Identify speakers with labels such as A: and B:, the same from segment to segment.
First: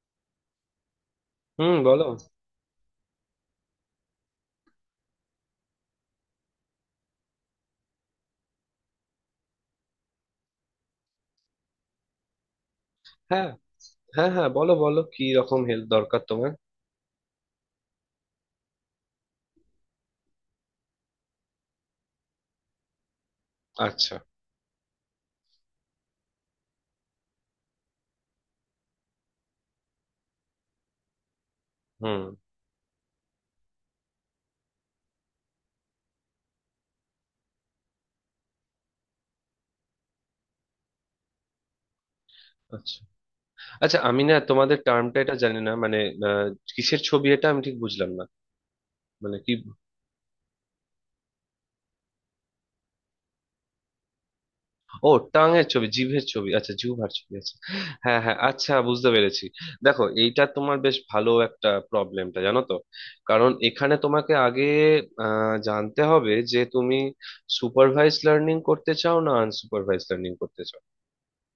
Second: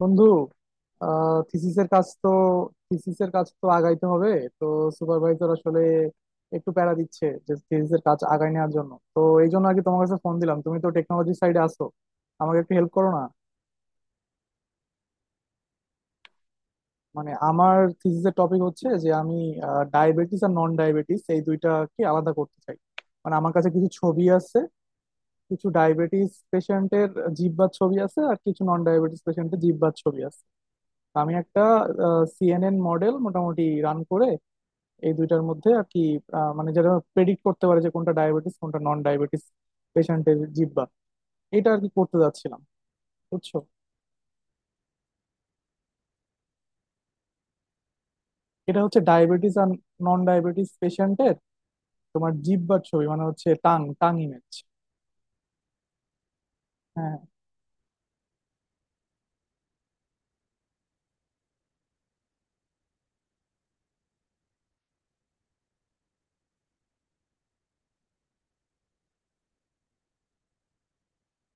A: বন্ধু।
B: হুম,
A: থিসিসের
B: বলো।
A: কাজ তো, আগাইতে হবে। তো সুপারভাইজার আসলে একটু প্যারা দিচ্ছে যে থিসিসের কাজ আগায় নেওয়ার জন্য, তো এই জন্য আর কি তোমার কাছে ফোন দিলাম। তুমি তো টেকনোলজি সাইডে আছো, আমাকে একটু হেল্প করো না।
B: হ্যাঁ, হ্যাঁ, হ্যাঁ, বলো বলো, কি রকম হেল্প দরকার তোমার?
A: মানে আমার থিসিসের টপিক হচ্ছে যে আমি ডায়াবেটিস আর নন ডায়াবেটিস এই দুইটাকে আলাদা করতে চাই। মানে আমার কাছে কিছু
B: আচ্ছা।
A: ছবি আছে, কিছু ডায়াবেটিস পেশেন্টের জিহ্বার ছবি আছে আর কিছু নন ডায়াবেটিস পেশেন্টের জিহ্বার ছবি আছে। তো আমি একটা
B: হুম।
A: CNN মডেল মোটামুটি রান করে এই দুইটার মধ্যে আর কি, মানে যেটা প্রেডিক্ট করতে পারে যে কোনটা ডায়াবেটিস কোনটা নন ডায়াবেটিস পেশেন্টের জিহ্বা, এটা আর কি করতে যাচ্ছিলাম।
B: আচ্ছা,
A: বুঝছো?
B: আচ্ছা, আমি না তোমাদের টার্মটা এটা জানি না, মানে আহ, কিসের ছবি এটা আমি ঠিক বুঝলাম না,
A: এটা হচ্ছে
B: মানে কি?
A: ডায়াবেটিস আর নন ডায়াবেটিস পেশেন্টের তোমার জিহ্বার ছবি, মানে হচ্ছে টাং টাং ইমেজ।
B: ও, টাঙের ছবি, জিভের ছবি, আচ্ছা, জিহ্বার
A: হ্যাঁ।
B: ছবি, আচ্ছা। হ্যাঁ, হ্যাঁ, আচ্ছা, বুঝতে পেরেছি। দেখো, এইটা তোমার বেশ ভালো একটা প্রবলেমটা, জানো তো। কারণ এখানে তোমাকে আগে জানতে হবে যে তুমি সুপারভাইজ লার্নিং করতে চাও না আনসুপারভাইজ লার্নিং করতে চাও।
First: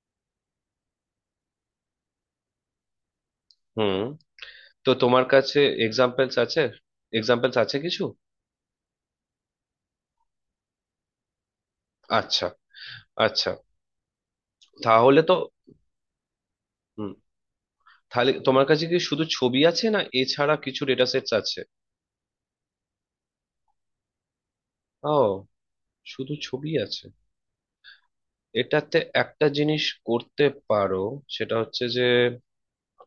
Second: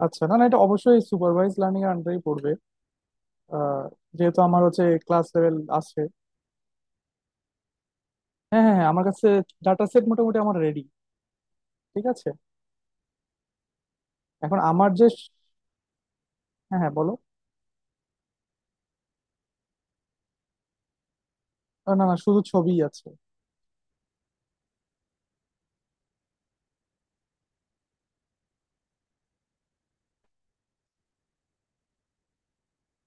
A: আচ্ছা, না না এটা অবশ্যই সুপারভাইজ লার্নিং এর আন্ডারেই পড়বে। আহ,
B: হুম।
A: যেহেতু আমার হচ্ছে
B: তো তোমার
A: ক্লাস লেভেল
B: কাছে
A: আছে।
B: এক্সাম্পলস আছে, এক্সাম্পলস আছে কিছু?
A: হ্যাঁ হ্যাঁ হ্যাঁ, আমার কাছে ডাটা সেট মোটামুটি আমার রেডি। ঠিক আছে।
B: আচ্ছা, আচ্ছা।
A: এখন আমার যে,
B: তাহলে তো...
A: হ্যাঁ হ্যাঁ বলো।
B: হুম, তাহলে তোমার কাছে কি শুধু ছবি আছে, না এছাড়া কিছু ডেটা সেটস আছে?
A: না না শুধু ছবিই আছে।
B: ও, শুধু ছবি আছে। এটাতে একটা জিনিস করতে পারো, সেটা হচ্ছে যে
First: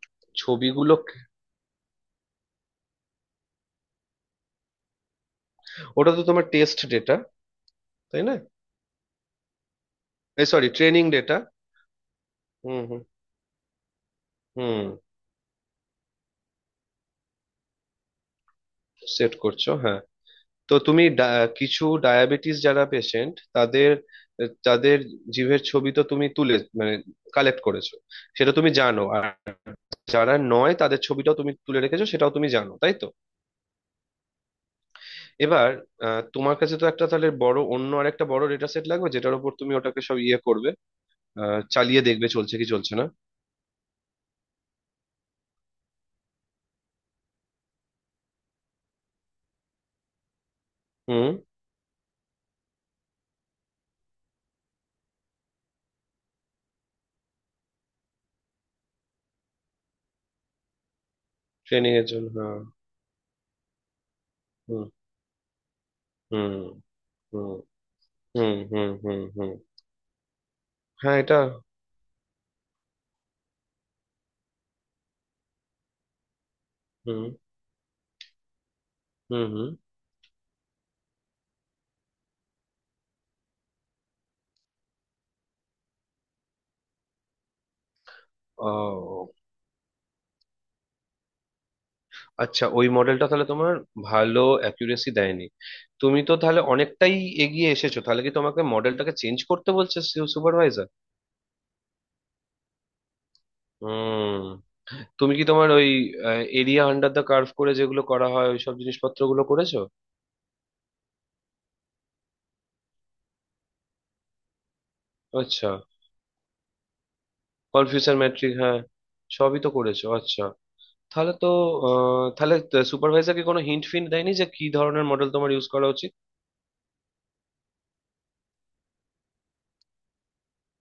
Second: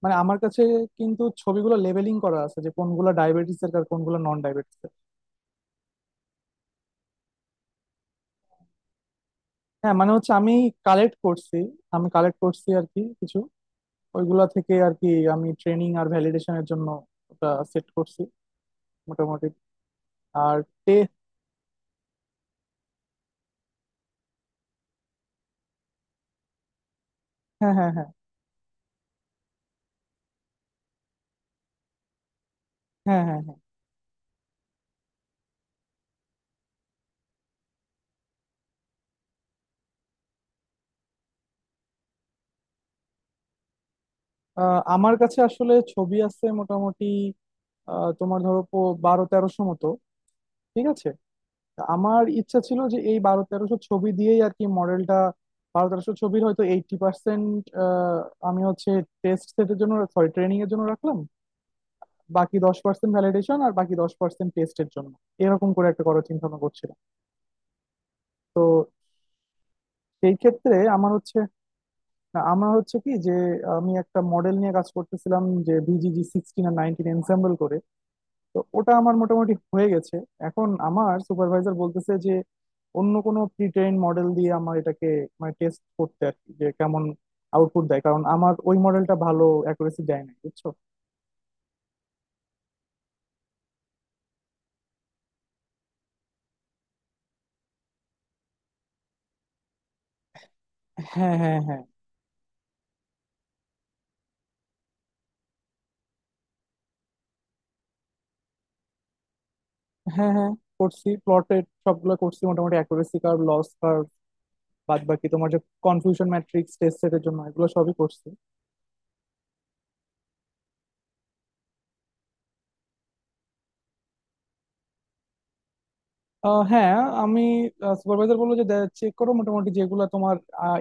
A: মানে আমার কাছে
B: ছবিগুলো...
A: কিন্তু ছবিগুলো লেবেলিং করা আছে যে কোনগুলো ডায়াবেটিস এর আর কোনগুলো নন ডায়াবেটিস এর।
B: ওটা তো তোমার টেস্ট ডেটা, তাই না?
A: হ্যাঁ মানে হচ্ছে
B: এই,
A: আমি
B: সরি, ট্রেনিং
A: কালেক্ট
B: ডেটা।
A: করছি, আমি কালেক্ট করছি
B: হুম
A: আর কি
B: হুম
A: কিছু ওইগুলা থেকে
B: হুম।
A: আর কি। আমি ট্রেনিং আর ভ্যালিডেশনের জন্য ওটা সেট করছি
B: সেট
A: মোটামুটি।
B: করছো, হ্যাঁ।
A: আর
B: তো
A: টে
B: তুমি কিছু ডায়াবেটিস যারা পেশেন্ট তাদের, তাদের জিভের ছবি তো তুমি তুলে, মানে কালেক্ট
A: হ্যাঁ হ্যাঁ
B: করেছো,
A: হ্যাঁ।
B: সেটা তুমি জানো। আর যারা নয় তাদের ছবিটাও তুমি তুলে রেখেছো, সেটাও তুমি জানো, তাই তো?
A: হ্যাঁ হ্যাঁ হ্যাঁ।
B: এবার তোমার কাছে তো একটা তাহলে বড়, অন্য আরেকটা বড় ডেটা সেট লাগবে যেটার উপর তুমি ওটাকে সব ইয়ে করবে, চালিয়ে দেখবে, চলছে কি চলছে না।
A: আমার কাছে আসলে ছবি আছে মোটামুটি। তোমার ধরো 1200-1300 মতো। ঠিক আছে।
B: হুম।
A: তা আমার ইচ্ছা ছিল যে এই বারো তেরোশো ছবি দিয়েই আর কি মডেলটা, বারো তেরোশো ছবির হয়তো 80% আমি হচ্ছে টেস্ট সেটের জন্য সরি ট্রেনিং এর জন্য রাখলাম,
B: ট্রেনিং এর জন্য।
A: বাকি 10% ভ্যালিডেশন আর বাকি 10%
B: হ্যাঁ।
A: টেস্টের জন্য, এরকম করে একটা করার চিন্তা
B: হুম
A: ভাবনা করছিলাম।
B: হুম হুম
A: তো
B: হুম হুম। হুম হুম।
A: সেই ক্ষেত্রে আমার
B: হ্যাঁ,
A: হচ্ছে,
B: এটা...
A: না, আমার হচ্ছে কি যে আমি একটা মডেল নিয়ে কাজ করতেছিলাম যে বিজিজি 16 আর 19
B: হুম
A: এনসেম্বল করে। তো ওটা আমার
B: হুম
A: মোটামুটি
B: হুম।
A: হয়ে গেছে। এখন আমার সুপারভাইজার বলতেছে যে অন্য কোনো প্রি ট্রেন মডেল দিয়ে আমার এটাকে মানে টেস্ট করতে আর কি যে কেমন আউটপুট দেয়, কারণ আমার ওই মডেলটা
B: ও
A: ভালো অ্যাকুরেসি দেয় না। বুঝছো?
B: আচ্ছা, ওই মডেলটা তাহলে তোমার ভালো অ্যাকুরেসি দেয়নি। তুমি তো তাহলে অনেকটাই এগিয়ে এসেছো। তাহলে কি তোমাকে মডেলটাকে চেঞ্জ করতে বলছে সুপারভাইজার?
A: হ্যাঁ হ্যাঁ হ্যাঁ।
B: হুম। তুমি কি তোমার ওই এরিয়া আন্ডার দ্য কার্ভ করে, যেগুলো করা হয়, ওই সব জিনিসপত্রগুলো করেছো?
A: হ্যাঁ হ্যাঁ করছি, প্লটেড সবগুলো করছি মোটামুটি অ্যাকুরেসি কার্ভ, লস কার্ভ, বাদ বাকি তোমার যে
B: আচ্ছা।
A: কনফিউশন ম্যাট্রিক্স টেস্ট সেটের জন্য, এগুলো সবই
B: কনফিউশন
A: করছি।
B: ম্যাট্রিক, হ্যাঁ। সবই তো করেছো, আচ্ছা। তাহলে তো তাহলে সুপারভাইজার কি কোনো হিন্ট ফিন্ট দেয়নি যে কি ধরনের মডেল তোমার ইউজ করা উচিত?
A: হ্যাঁ। আমি সুপারভাইজার বললো যে চেক করো মোটামুটি যেগুলা তোমার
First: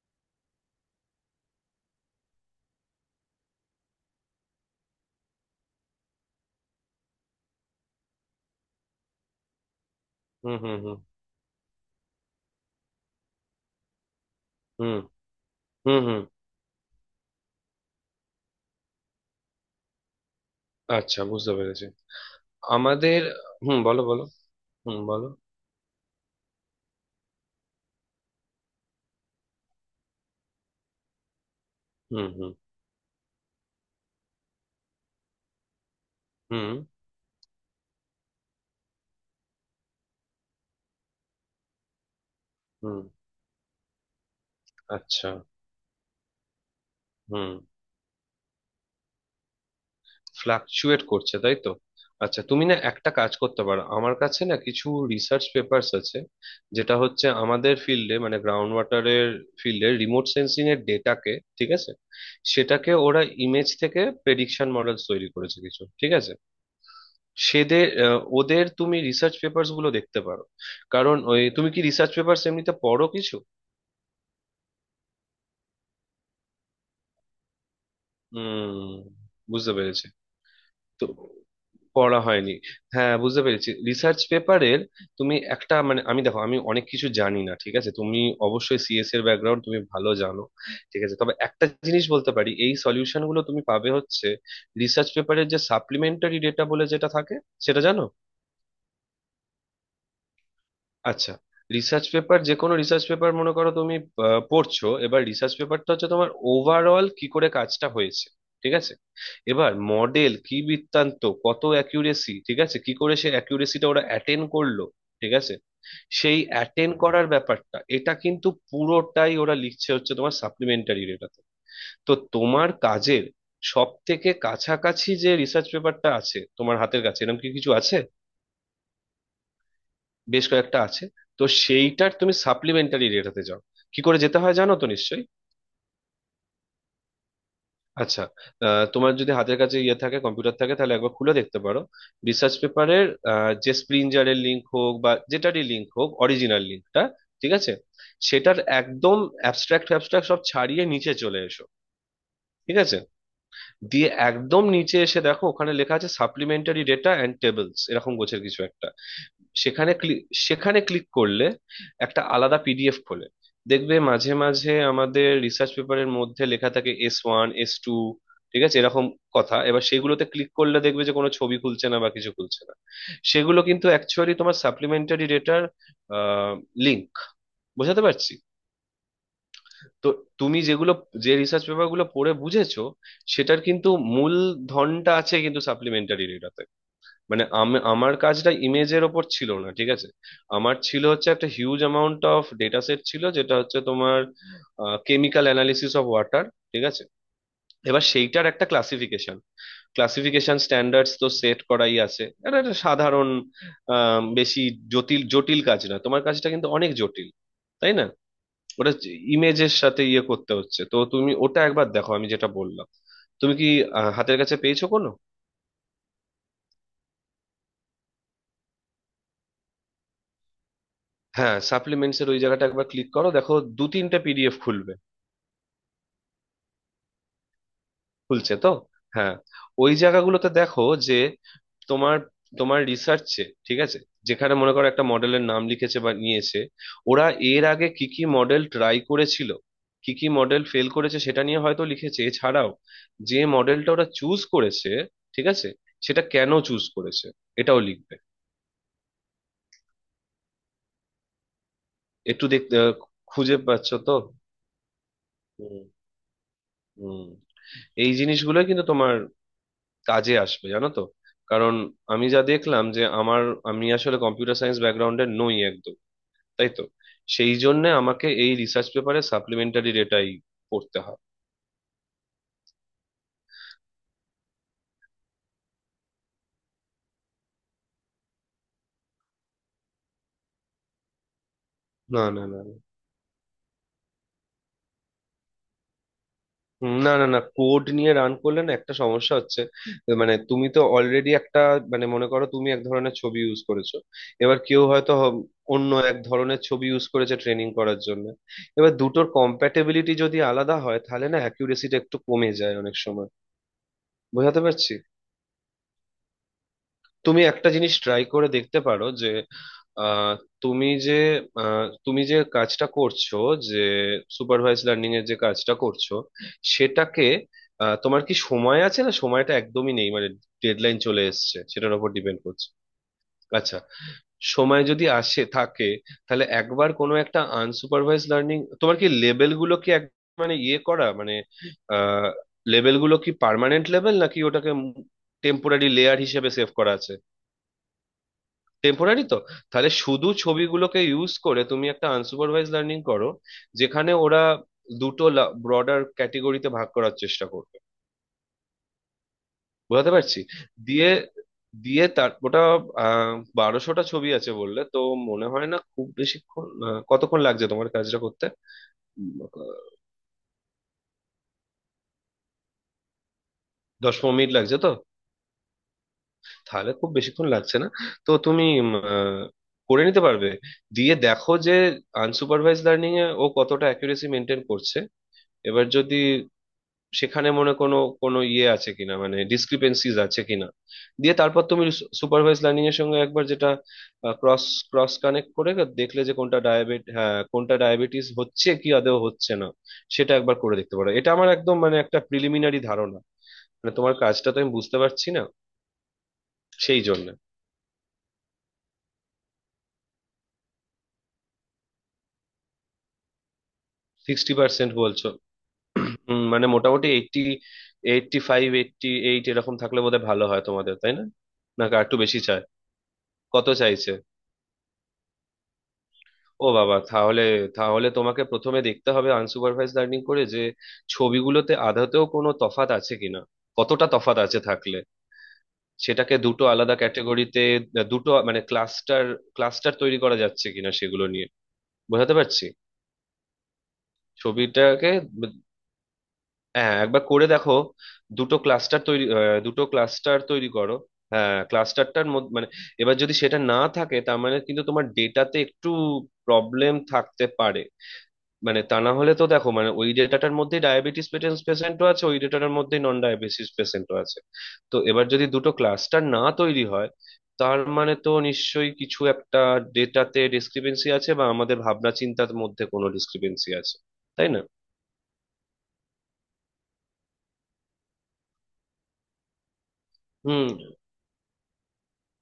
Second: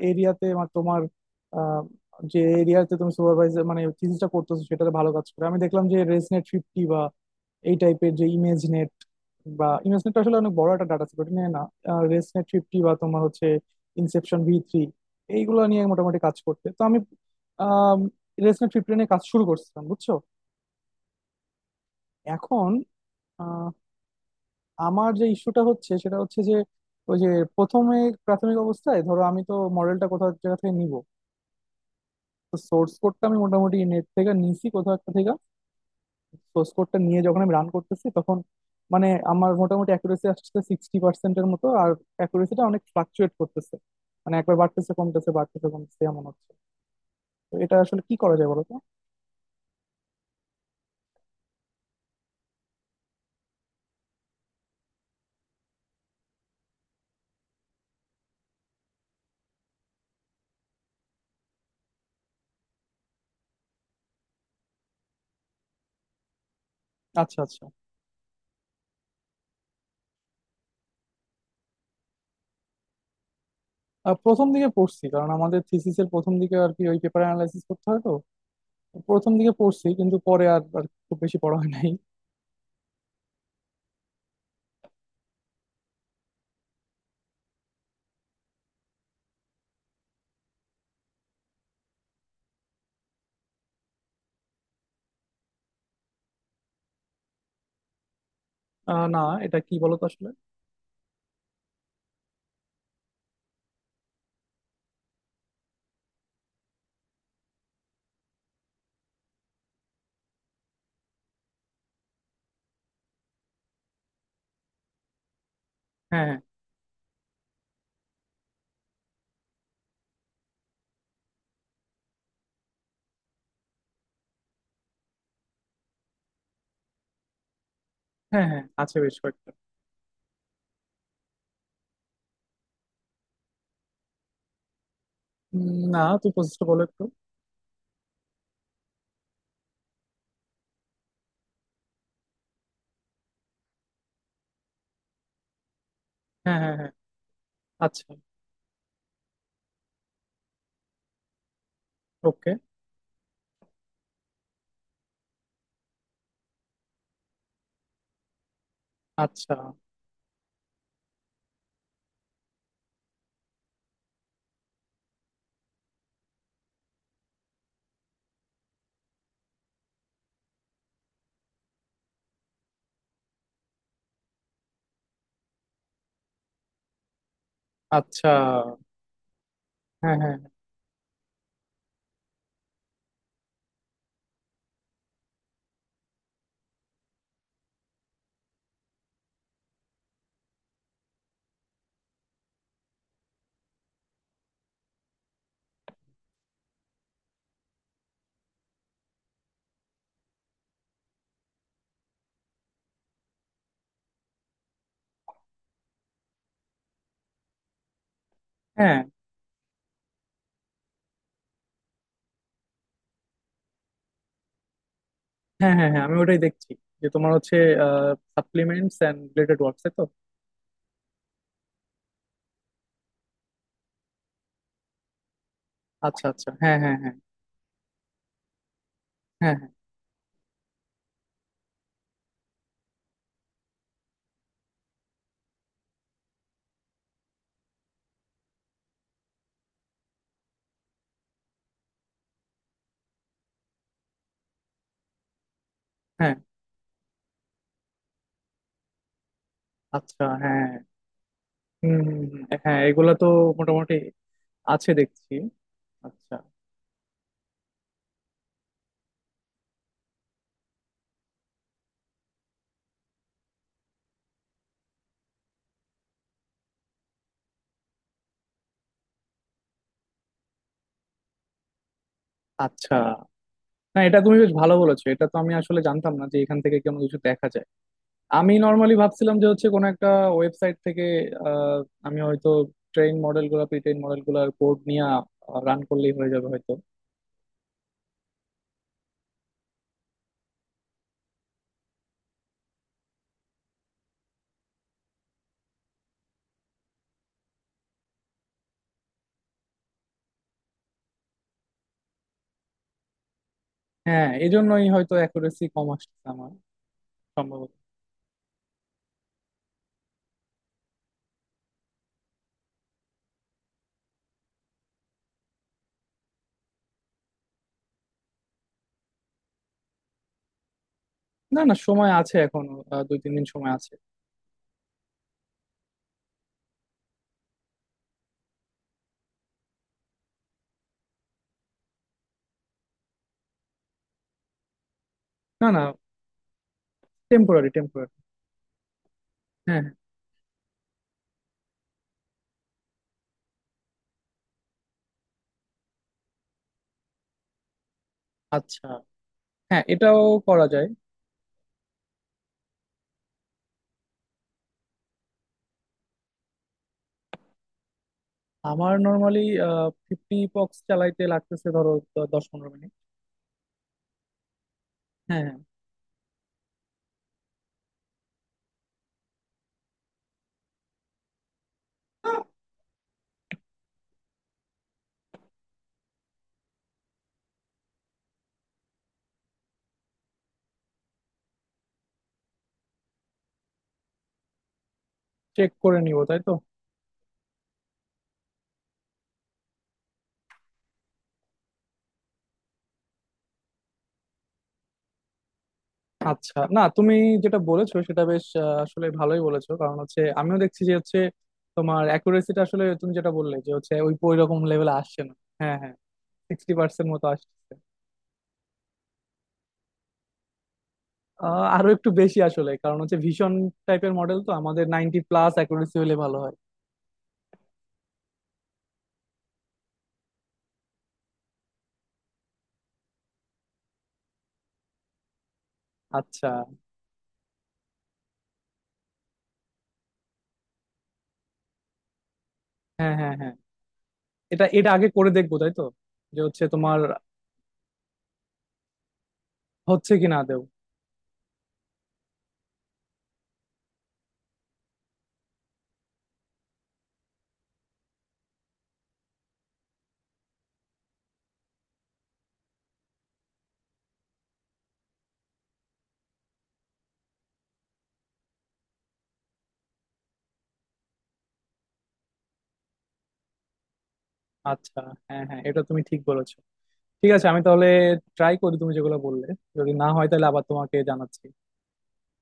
A: এরিয়াতে তোমার, আহ, যে এরিয়াতে তুমি সুপারভাইজার মানে থিসিসটা করতেছো সেটাতে ভালো কাজ করে। আমি দেখলাম যে রেজনেট 50 বা এই টাইপের যে ইমেজ নেট, বা ইমেজ নেট আসলে অনেক
B: হুম
A: বড়
B: হুম
A: একটা
B: হুম
A: ডাটা সেট, ওটা নিয়ে না রেজনেট ফিফটি বা তোমার হচ্ছে ইনসেপশন V3,
B: হুম
A: এইগুলো নিয়ে
B: হুম
A: মোটামুটি
B: হুম।
A: কাজ করতে, তো আমি রেজনেট ফিফটি নিয়ে কাজ শুরু করছিলাম। বুঝছো?
B: আচ্ছা, বুঝতে পেরেছি।
A: এখন
B: আমাদের... হুম, বলো বলো। হুম,
A: আমার যে
B: বলো।
A: ইস্যুটা হচ্ছে সেটা হচ্ছে যে ওই যে প্রথমে প্রাথমিক অবস্থায় ধরো আমি তো মডেলটা কোথাও এক জায়গা থেকে নিব,
B: হুম হুম
A: তো সোর্স কোডটা আমি মোটামুটি নেট থেকে নিছি কোথাও একটা থেকে। সোর্স
B: হুম
A: কোডটা নিয়ে যখন আমি রান করতেছি তখন মানে আমার মোটামুটি অ্যাকুরেসি আসছে 60% মতো, আর অ্যাকুরেসিটা অনেক
B: হুম।
A: ফ্লাকচুয়েট করতেছে। মানে একবার বাড়তেছে কমতেছে
B: আচ্ছা।
A: বাড়তেছে কমতেছে এমন হচ্ছে। তো
B: হুম।
A: এটা আসলে কি করা যায় বলো তো।
B: ফ্লাকচুয়েট করছে, তাই তো? আচ্ছা, তুমি না একটা কাজ করতে পারো। আমার কাছে না কিছু রিসার্চ পেপার্স আছে, যেটা হচ্ছে আমাদের ফিল্ডে, মানে গ্রাউন্ড ওয়াটারের ফিল্ডে রিমোট সেন্সিং এর ডেটাকে, ঠিক আছে, সেটাকে ওরা ইমেজ থেকে প্রেডিকশন মডেলস তৈরি করেছে কিছু, ঠিক আছে।
A: আচ্ছা আচ্ছা।
B: সেদের, ওদের তুমি রিসার্চ পেপার্স গুলো দেখতে পারো। কারণ ওই, তুমি কি রিসার্চ পেপার্স এমনিতে পড়ো কিছু?
A: প্রথম দিকে পড়ছি কারণ আমাদের থিসিসের প্রথম দিকে আর কি ওই পেপার অ্যানালাইসিস করতে হয় তো।
B: হুম,
A: প্রথম দিকে
B: বুঝতে
A: পড়ছি
B: পেরেছি।
A: কিন্তু পরে আর আর
B: তো
A: খুব বেশি পড়া হয় নাই।
B: পড়া হয়নি। হ্যাঁ, বুঝতে পেরেছি। রিসার্চ পেপারের... তুমি একটা, মানে আমি, দেখো, আমি অনেক কিছু জানি না, ঠিক আছে, তুমি অবশ্যই সিএস এর ব্যাকগ্রাউন্ড তুমি ভালো জানো, ঠিক আছে, তবে একটা জিনিস বলতে পারি, এই সলিউশন গুলো তুমি পাবে হচ্ছে রিসার্চ পেপারের যে সাপ্লিমেন্টারি ডেটা বলে যেটা থাকে, সেটা জানো?
A: না, এটা কি বলতো আসলে?
B: আচ্ছা, রিসার্চ পেপার, যে কোনো রিসার্চ পেপার মনে করো তুমি পড়ছো, এবার রিসার্চ পেপারটা হচ্ছে তোমার ওভারঅল কি করে কাজটা হয়েছে, ঠিক আছে, এবার মডেল কি বৃত্তান্ত, কত অ্যাকিউরেসি, ঠিক আছে, কি করে সে অ্যাকিউরেসিটা ওরা অ্যাটেন্ড করলো, ঠিক আছে,
A: হ্যাঁ হ্যাঁ
B: সেই অ্যাটেন্ড করার ব্যাপারটা এটা কিন্তু পুরোটাই ওরা লিখছে হচ্ছে তোমার সাপ্লিমেন্টারি ডেটাতে। তো তোমার কাজের সব থেকে কাছাকাছি যে রিসার্চ পেপারটা আছে তোমার হাতের কাছে, এরকম কি কিছু আছে?
A: হ্যাঁ হ্যাঁ আছে বেশ কয়েকটা।
B: বেশ কয়েকটা আছে? তো সেইটার তুমি সাপ্লিমেন্টারি রেটাতে যাও। কি করে যেতে হয় জানো তো নিশ্চয়ই?
A: না তুই পজিশটা বলো একটু।
B: আচ্ছা, তোমার যদি হাতের কাছে ইয়ে থাকে, কম্পিউটার থাকে, তাহলে একবার খুলে দেখতে পারো রিসার্চ পেপারের, যে স্প্রিঞ্জারের লিঙ্ক হোক বা যেটারই লিঙ্ক হোক,
A: হ্যাঁ
B: অরিজিনাল
A: হ্যাঁ হ্যাঁ।
B: লিঙ্কটা, ঠিক আছে?
A: আচ্ছা।
B: সেটার একদম অ্যাবস্ট্রাক্ট, অ্যাবস্ট্রাক্ট সব ছাড়িয়ে নিচে চলে এসো,
A: ওকে।
B: ঠিক আছে? দিয়ে একদম নিচে এসে দেখো ওখানে লেখা আছে সাপ্লিমেন্টারি ডেটা অ্যান্ড টেবলস, এরকম গোছের কিছু একটা।
A: আচ্ছা
B: সেখানে ক্লিক সেখানে ক্লিক করলে একটা আলাদা পিডিএফ খোলে। দেখবে মাঝে মাঝে আমাদের রিসার্চ পেপারের মধ্যে লেখা থাকে S1, S2, ঠিক আছে, এরকম কথা। এবার সেগুলোতে ক্লিক করলে দেখবে যে কোনো ছবি খুলছে না বা কিছু খুলছে না, সেগুলো কিন্তু অ্যাকচুয়ালি তোমার সাপ্লিমেন্টারি ডেটার লিঙ্ক। বোঝাতে
A: আচ্ছা,
B: পারছি? তো
A: হ্যাঁ হ্যাঁ
B: তুমি যেগুলো, যে রিসার্চ পেপার গুলো পড়ে বুঝেছো, সেটার কিন্তু মূল ধনটা আছে কিন্তু সাপ্লিমেন্টারি ডেটাতে। মানে আমার কাজটা ইমেজের ওপর ছিল না, ঠিক আছে, আমার ছিল হচ্ছে একটা huge amount of data set ছিল যেটা হচ্ছে তোমার কেমিক্যাল অ্যানালিসিস অফ ওয়াটার, ঠিক আছে? এবার সেইটার একটা ক্লাসিফিকেশন, স্ট্যান্ডার্ডস তো সেট করাই আছে, এটা একটা সাধারণ, বেশি জটিল জটিল কাজ না। তোমার কাজটা কিন্তু অনেক জটিল, তাই না? ওটা
A: হ্যাঁ।
B: ইমেজের সাথে ইয়ে করতে হচ্ছে, তো তুমি ওটা একবার দেখো আমি যেটা বললাম। তুমি কি হাতের কাছে পেয়েছো কোনো?
A: হ্যাঁ হ্যাঁ হ্যাঁ আমি ওটাই দেখছি যে তোমার হচ্ছে সাপ্লিমেন্টস এন্ড রিলেটেড ওয়ার্কস, তাই তো?
B: হ্যাঁ, সাপ্লিমেন্টস এর ওই জায়গাটা একবার ক্লিক করো, দেখো দু তিনটে পিডিএফ খুলবে।
A: আচ্ছা আচ্ছা, হ্যাঁ হ্যাঁ হ্যাঁ।
B: খুলছে তো? হ্যাঁ,
A: হ্যাঁ হ্যাঁ
B: ওই জায়গাগুলোতে দেখো যে তোমার, রিসার্চে, ঠিক আছে, যেখানে মনে করো একটা মডেলের নাম লিখেছে বা নিয়েছে, ওরা এর আগে কি কি মডেল ট্রাই করেছিল, কি কি মডেল ফেল করেছে সেটা নিয়ে হয়তো লিখেছে, এছাড়াও যে মডেলটা ওরা চুজ করেছে, ঠিক আছে, সেটা
A: হ্যাঁ।
B: কেন চুজ করেছে, এটাও লিখবে।
A: আচ্ছা। হ্যাঁ হুম হুম হুম,
B: একটু দেখতে,
A: হ্যাঁ এগুলা তো
B: খুঁজে পাচ্ছ
A: মোটামুটি
B: তো?
A: আছে দেখছি।
B: হুম
A: আচ্ছা।
B: হুম। এই জিনিসগুলোই কিন্তু তোমার কাজে আসবে, জানো তো। কারণ আমি যা দেখলাম, যে আমার, আমি আসলে কম্পিউটার সায়েন্স ব্যাকগ্রাউন্ডের নই একদম, তাই তো, সেই জন্য আমাকে এই রিসার্চ পেপারে সাপ্লিমেন্টারি ডেটাই পড়তে হয়।
A: আচ্ছা না এটা তুমি বেশ ভালো বলেছো, এটা তো আমি আসলে জানতাম না যে এখান থেকে কোনো কিছু দেখা যায়। আমি নর্মালি ভাবছিলাম যে হচ্ছে কোনো একটা ওয়েবসাইট থেকে আহ, আমি
B: না না
A: হয়তো
B: না না,
A: ট্রেন মডেল গুলা প্রি ট্রেন মডেল গুলার কোড নিয়ে রান করলেই হয়ে যাবে হয়তো।
B: না না না, কোড নিয়ে রান করলে না একটা সমস্যা হচ্ছে, মানে তুমি তো অলরেডি একটা, মানে মনে করো তুমি এক ধরনের ছবি ইউজ করেছো, এবার কেউ হয়তো অন্য এক ধরনের ছবি ইউজ করেছে ট্রেনিং করার জন্য। এবার দুটোর কম্প্যাটেবিলিটি যদি আলাদা হয় তাহলে না অ্যাকিউরেসিটা একটু কমে যায় অনেক সময়।
A: হ্যাঁ এই
B: বোঝাতে
A: জন্যই
B: পারছি?
A: হয়তো অ্যাকুরেসি কম আসছে আমার।
B: তুমি একটা
A: সম্ভবত।
B: জিনিস ট্রাই করে দেখতে পারো, যে আহ, তুমি যে তুমি যে কাজটা করছো, যে সুপারভাইজ লার্নিং এর যে কাজটা করছো, সেটাকে... তোমার কি সময় আছে, না সময়টা একদমই নেই, মানে ডেডলাইন চলে এসেছে,
A: না না
B: সেটার উপর
A: সময় আছে
B: ডিপেন্ড
A: এখন।
B: করছে।
A: 2-3 দিন সময়
B: আচ্ছা,
A: আছে।
B: সময় যদি আসে থাকে তাহলে একবার কোনো একটা আনসুপারভাইজ লার্নিং... তোমার কি লেভেল গুলো কি এক, মানে ইয়ে করা, মানে আহ লেভেল গুলো কি পার্মানেন্ট লেভেল নাকি ওটাকে
A: না না,
B: টেম্পোরারি লেয়ার হিসেবে সেভ করা আছে?
A: Temporary temporary.
B: টেম্পোরারি তো?
A: হ্যাঁ হ্যাঁ।
B: তাহলে শুধু ছবিগুলোকে ইউজ করে তুমি একটা আনসুপারভাইজ লার্নিং করো যেখানে ওরা দুটো ব্রডার ক্যাটেগরিতে ভাগ করার চেষ্টা করবে।
A: আচ্ছা হ্যাঁ
B: বুঝতে
A: এটাও
B: পারছি।
A: করা যায়।
B: দিয়ে, তার ওটা আহ 1200টা ছবি আছে বললে তো, মনে হয় না খুব বেশিক্ষণ, কতক্ষণ লাগছে তোমার কাজটা করতে?
A: আমার
B: উম,
A: নর্মালি 50 পক্স চালাইতে লাগতেছে ধরো, 10-15 মিনিট।
B: 10-15 মিনিট লাগছে তো?
A: হ্যাঁ হ্যাঁ।
B: তাহলে খুব বেশিক্ষণ লাগছে না। তো তুমি করে নিতে পারবে। দিয়ে দেখো যে আনসুপারভাইজ লার্নিং এ ও কতটা অ্যাকুরেসি মেনটেন করছে। এবার যদি সেখানে মনে কোনো, কোনো ইয়ে আছে কিনা, মানে ডিসক্রিপেন্সিজ আছে কিনা, দিয়ে তারপর তুমি সুপারভাইজ লার্নিং এর সঙ্গে একবার যেটা ক্রস ক্রস কানেক্ট
A: চেক
B: করে
A: করে নিব,
B: দেখলে যে
A: তাই তো?
B: কোনটা ডায়াবেট, হ্যাঁ, কোনটা ডায়াবেটিস হচ্ছে কি আদৌ হচ্ছে না, সেটা একবার করে দেখতে পারো। এটা আমার একদম, মানে একটা প্রিলিমিনারি ধারণা, মানে তোমার কাজটা তো আমি বুঝতে পারছি না,
A: আচ্ছা না
B: সেই
A: তুমি
B: জন্য।
A: যেটা বলেছো সেটা বেশ আসলে ভালোই বলেছো, কারণ হচ্ছে আমিও দেখছি যে হচ্ছে তোমার অ্যাকুরেসিটা আসলে তুমি যেটা বললে যে হচ্ছে ওই ওই
B: সিক্সটি
A: রকম
B: পার্সেন্ট
A: লেভেলে আসছে
B: বলছো?
A: না। হ্যাঁ হ্যাঁ
B: মানে
A: সিক্সটি
B: মোটামুটি
A: পার্সেন্ট মতো
B: 80,
A: আসছে।
B: 85, 88 এরকম থাকলে বোধহয় ভালো হয় তোমাদের, তাই না? না,
A: আরো
B: আর
A: একটু
B: একটু
A: বেশি
B: বেশি চায়?
A: আসলে, কারণ হচ্ছে ভীষণ
B: কত চাইছে?
A: টাইপের মডেল তো আমাদের 90 প্লাস অ্যাকুরেসি হলে ভালো হয়।
B: ও বাবা, তাহলে... তাহলে তোমাকে প্রথমে দেখতে হবে আনসুপারভাইজ লার্নিং করে যে ছবিগুলোতে আদতেও কোনো তফাত আছে কিনা, কতটা তফাত আছে, থাকলে সেটাকে
A: আচ্ছা
B: দুটো আলাদা ক্যাটাগরিতে, দুটো মানে ক্লাস্টার, তৈরি করা যাচ্ছে কিনা সেগুলো নিয়ে। বোঝাতে পারছি?
A: হ্যাঁ হ্যাঁ হ্যাঁ, এটা এটা আগে
B: ছবিটাকে...
A: করে
B: ব-
A: দেখবো তাই তো? যে হচ্ছে
B: হ্যাঁ,
A: তোমার
B: একবার করে দেখো, দুটো
A: হচ্ছে কি
B: ক্লাস্টার
A: না দেও।
B: তৈরি করো। হ্যাঁ, ক্লাস্টারটার মধ্যে মানে... এবার যদি সেটা না থাকে তার মানে কিন্তু তোমার ডেটাতে একটু প্রবলেম থাকতে পারে। মানে তা না হলে তো দেখো, মানে ওই ডেটাটার মধ্যে ডায়াবেটিস পেশেন্টও আছে, ওই ডেটাটার মধ্যে নন ডায়াবেটিস পেশেন্টও আছে, তো এবার যদি দুটো ক্লাস্টার না তৈরি হয় তার মানে তো নিশ্চয়ই কিছু একটা ডেটাতে ডিসক্রিপেন্সি আছে বা আমাদের ভাবনা চিন্তার মধ্যে কোনো ডিসক্রিপেন্সি আছে, তাই না?
A: আচ্ছা হ্যাঁ হ্যাঁ এটা তুমি ঠিক বলেছো। ঠিক আছে, আমি তাহলে ট্রাই করি তুমি যেগুলো বললে, যদি না হয় তাহলে আবার
B: হুম,
A: তোমাকে জানাচ্ছি।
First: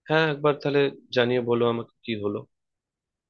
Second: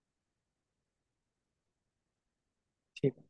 B: হ্যাঁ, একবার তাহলে জানিয়ে বলো আমাকে কি হলো।
A: ঠিক আছে।